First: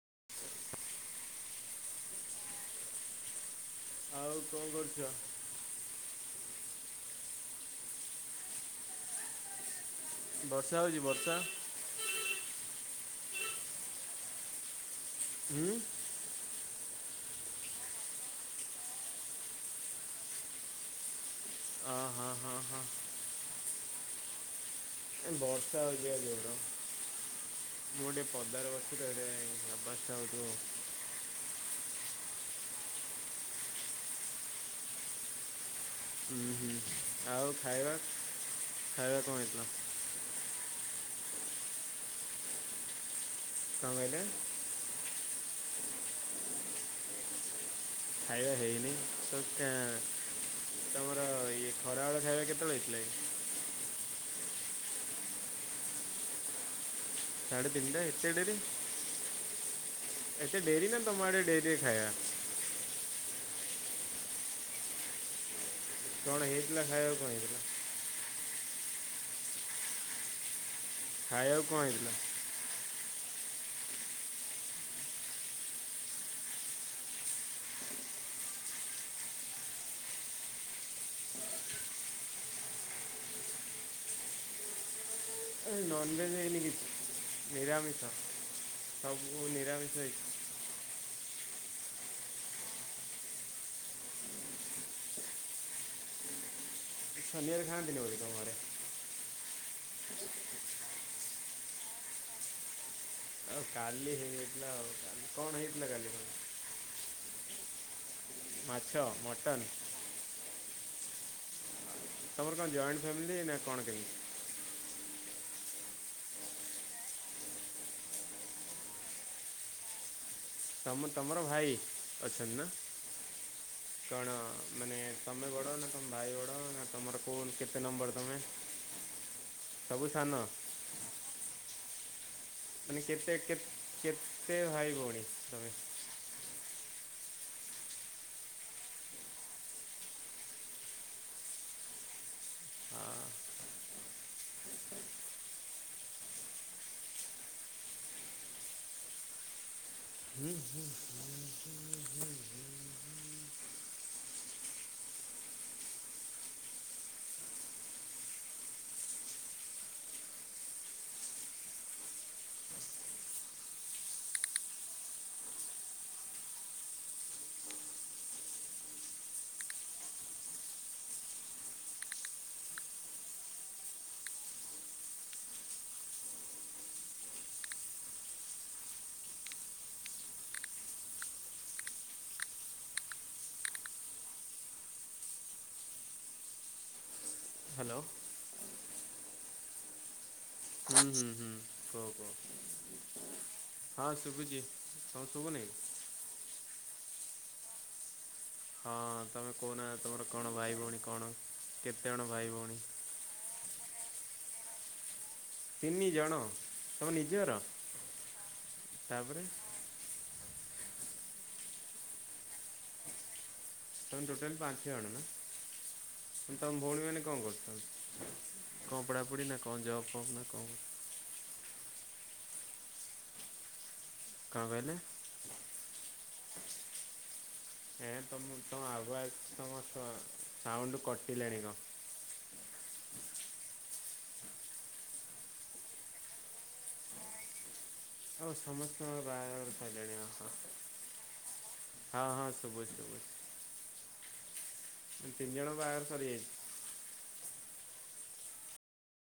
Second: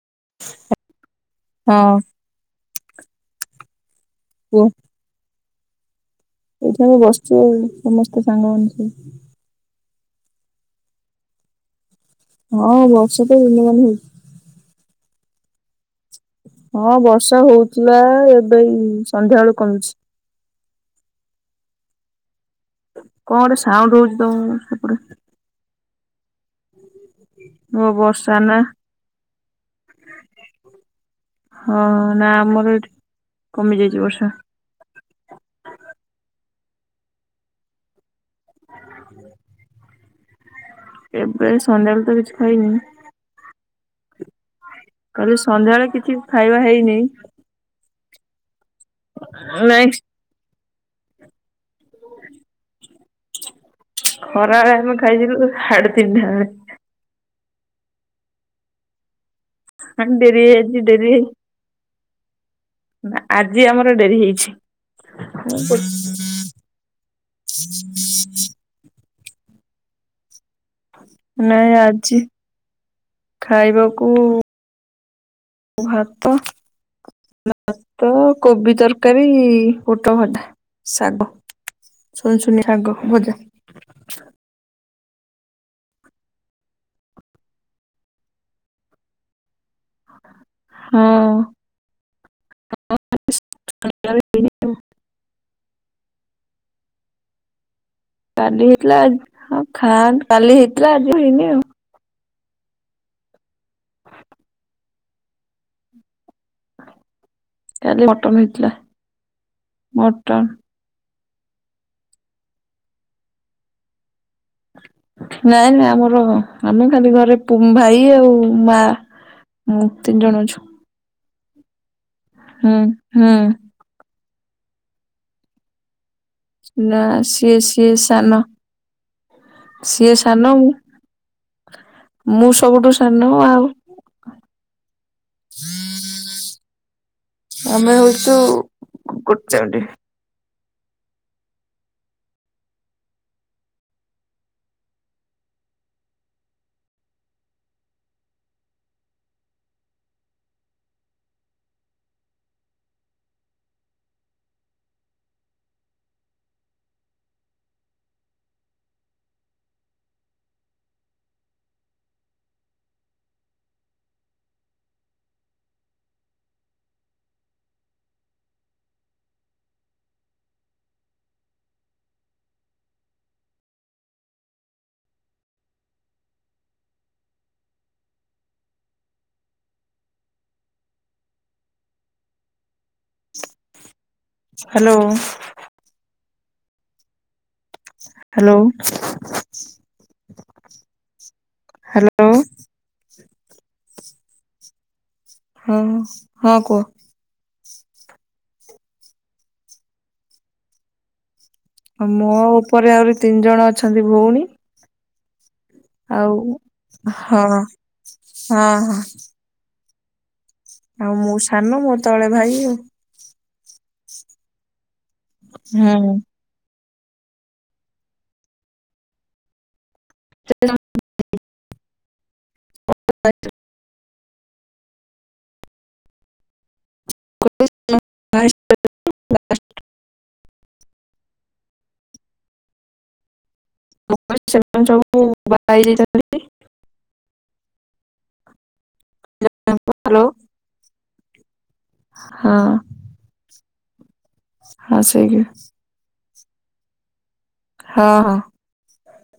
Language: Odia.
[inaudible] ହଁ। ଆଉ କୁହ କଣ କରୁଚ? ଏଇଠି ଆମେ ବସିଛୁ ଆଉ ସମସ୍ତେ ସାଙ୍ଗ ମାନେ ସବୁ। ବର୍ଷା ହଉଛି ବର୍ଷା? ହଁ ବର୍ଷା ତ ଦିନ ମାନ ହୋଉଛି। ଉଁ? ହଁ ବର୍ଷା ହଉଥିଲା ଏବେ ଏଇ ସନ୍ଧ୍ୟା ବେଳୁ କମିଛି। ଓ ହଁ ହଁ। ହଁ। କଣ ଗୋଟେ ସାଉଣ୍ଡ ରହୁଛି ତମ ସେପଟେ ବର୍ଷା ହୋଉଛି ପା ଯୋର ଓ ମୁଁ ଟିକେ ବର୍ଷା ନା ପଦାରେ ବସିଛି ତ ଆବାଜ ହୋଉଥିବ। ହଁ ନା ଆମର ଏଠି କମି ଯାଇଚି ବର୍ଷା। ହୁଁ ହୁଁ ଆଉ ଖାଇବା ଖାଇବା କଣ ହେଇଥିଲା? ଏବେ ସନ୍ଧ୍ୟାବେଳେ ତ କିଛି କଣ କହିଲେ? ଖାଇନି। କାଲି ସନ୍ଧ୍ୟାବେଳେ କିଛି ଖାଇବା ହେଇନି। ଖାଇବା ହେଇନି। ତ କା ନାଇଁ ତମର ଇଏ ଖରାବେଳ ଖାଇବା କେତେବେଳେ ହେଇଥିଲା କି? ଖରା ବେଳେ ଆମେ ଖାଇଥିଲୁ ସାଢେ ତିନିଟା ବେଳେ। ସାଢେ ତିନିଟା ଏତେ ଡେରି ମାନେ ଏତେ ହେଇଯାଇଛି ଡେରି ନା ତମ ଆଡେ ଡେରିରେ ଖାଇବା? ନା ଆଜି ଆମର ଡେରି ହେଇଛି ମୁଁ କଣ ହେଇଥିଲା ଖାଇବାକୁ କଣ ହେଇଥିଲା? ଖାଇବାକୁ ନାଇଁ କଣ ହେଇଥିଲା? ଆଜି ଖାଇବାକୁ ଭାତ। ଭାତ, କୋବି ତରକାରୀ, ଗୋଟ ଭଡା, ଶାଗ। ଶୁନୁ ଶୁନି ଶାଗ ଭଜା। ଏ ନନଭେଜ ହେଇନି କିଛି ନିରାମିଷ ସବୁ [unintelligible] [unintelligible] ଶନିବାର ଖାନ୍ତିନି ବୋଧେ? ତମ ଘରେ? କାଲି ହେଇଥିଲା ଆ ଖା କାଲି ହେଇଥିଲା ଆଜି ହେଇନି ଆଉ। ଆଉ କାଲି ହେଇଥିଲା ଆଉ କାଲି କଣ ହେଇଥିଲା କାଲି? କାଲି ମଟନ ହେଇଥିଲା ମାଛ ମଟନ୍ ମଟନ। ତମର କଣ ଯଏଣ୍ଟ ଫ୍ୟାମିଲୀ ନା କଣ କେମିତି? ନାଇଁ ନାଇଁ ଆମର ଆମେ ଖାଲି ଘରେ ଭାଇ ଆଉ ମା। ମୁଁ ତିନି ଜଣ ଅଛୁ। ତମ ତମର ଭାଇ? ଅଛନ୍ତି ନା? ହୁଁ ହୁଁ। କଣ ମାନେ ତମେ ବଡ ନା ତମେ ନା ସିଏ ସିଏ ତମେ? ସାନ। ସିଏ ସାନ ମୁଁ ମୁଁ ସବୁଠୁ ମାନେ ସାନ କେତେ ଆଉ କେତ କେତେ ଭାଇ ଭଉଣୀ ତମେ? ଆମେ ହଉଛୁ ଗୋଟେ ମିନିଟ୍? ହଁ [inaudible] ହାଲୋ। ହାଲୋ? [inaudible] ହୁଁ ହୁଁ ହୁଁ କହ ହ୍ୟାଲୋ କହ ହଁ ଶୁଭୁଛି। ତମକୁ ଶୁଭୁନି ହୁଁ ହୁଁ ହଁ କୁହ! ହଁ ତମେ କହୁନ ତମର କଣ ଭାଇ ଭଉଣୀ କଣ? କେତେ ଜଣ ମୋ ଭାଇ ଭଉଣୀ? ଉପରେ ଆହୁରି ତିନି ଜଣ ଅଛନ୍ତି ଭଉଣୀ ତିନି ଆଉ ଜଣ ତମ ହଁ ନିଜର ହଁ। ତାପରେ ଆଉ ମୁଁ ସାନ ମୋ ତଳେ ଭାଇ ଆଉ। ତମେ ଟୋଟଲି ପଞ୍ଚ ଜଣ? ହୁଁ। ଭଉଣୀ ମାନେ କଣ କରୁଛନ୍ତି କଣ ପଢ଼ା ପଢ଼ି ନ ଜାଣ ଜବ ଫବ୍ ନା କଣ [unintelligible] କନ୍ କହିଲେ? ଏ ତମ ତମ ଆଗୁଆ ତମ ସାଉଣ୍ଡ କ ଜାଣିନ ସେମାନେ ସବୁ ବା ହେଇଯାଇଛନ୍ତି। ଆଉ ସମସ୍ତଙ୍କ ବାହାଘରେ ସରିଲାଣି ହ୍ୟାଲୋ ଆ ହ ହଁ ହଁ ସୁଭୁଛି ସୁଭୁଛି ହଁ ସେଇ ତିନ ଜଣଙ୍କର ବାହାଘର ସାରିଯାଇଚି ହଁ ହଁ।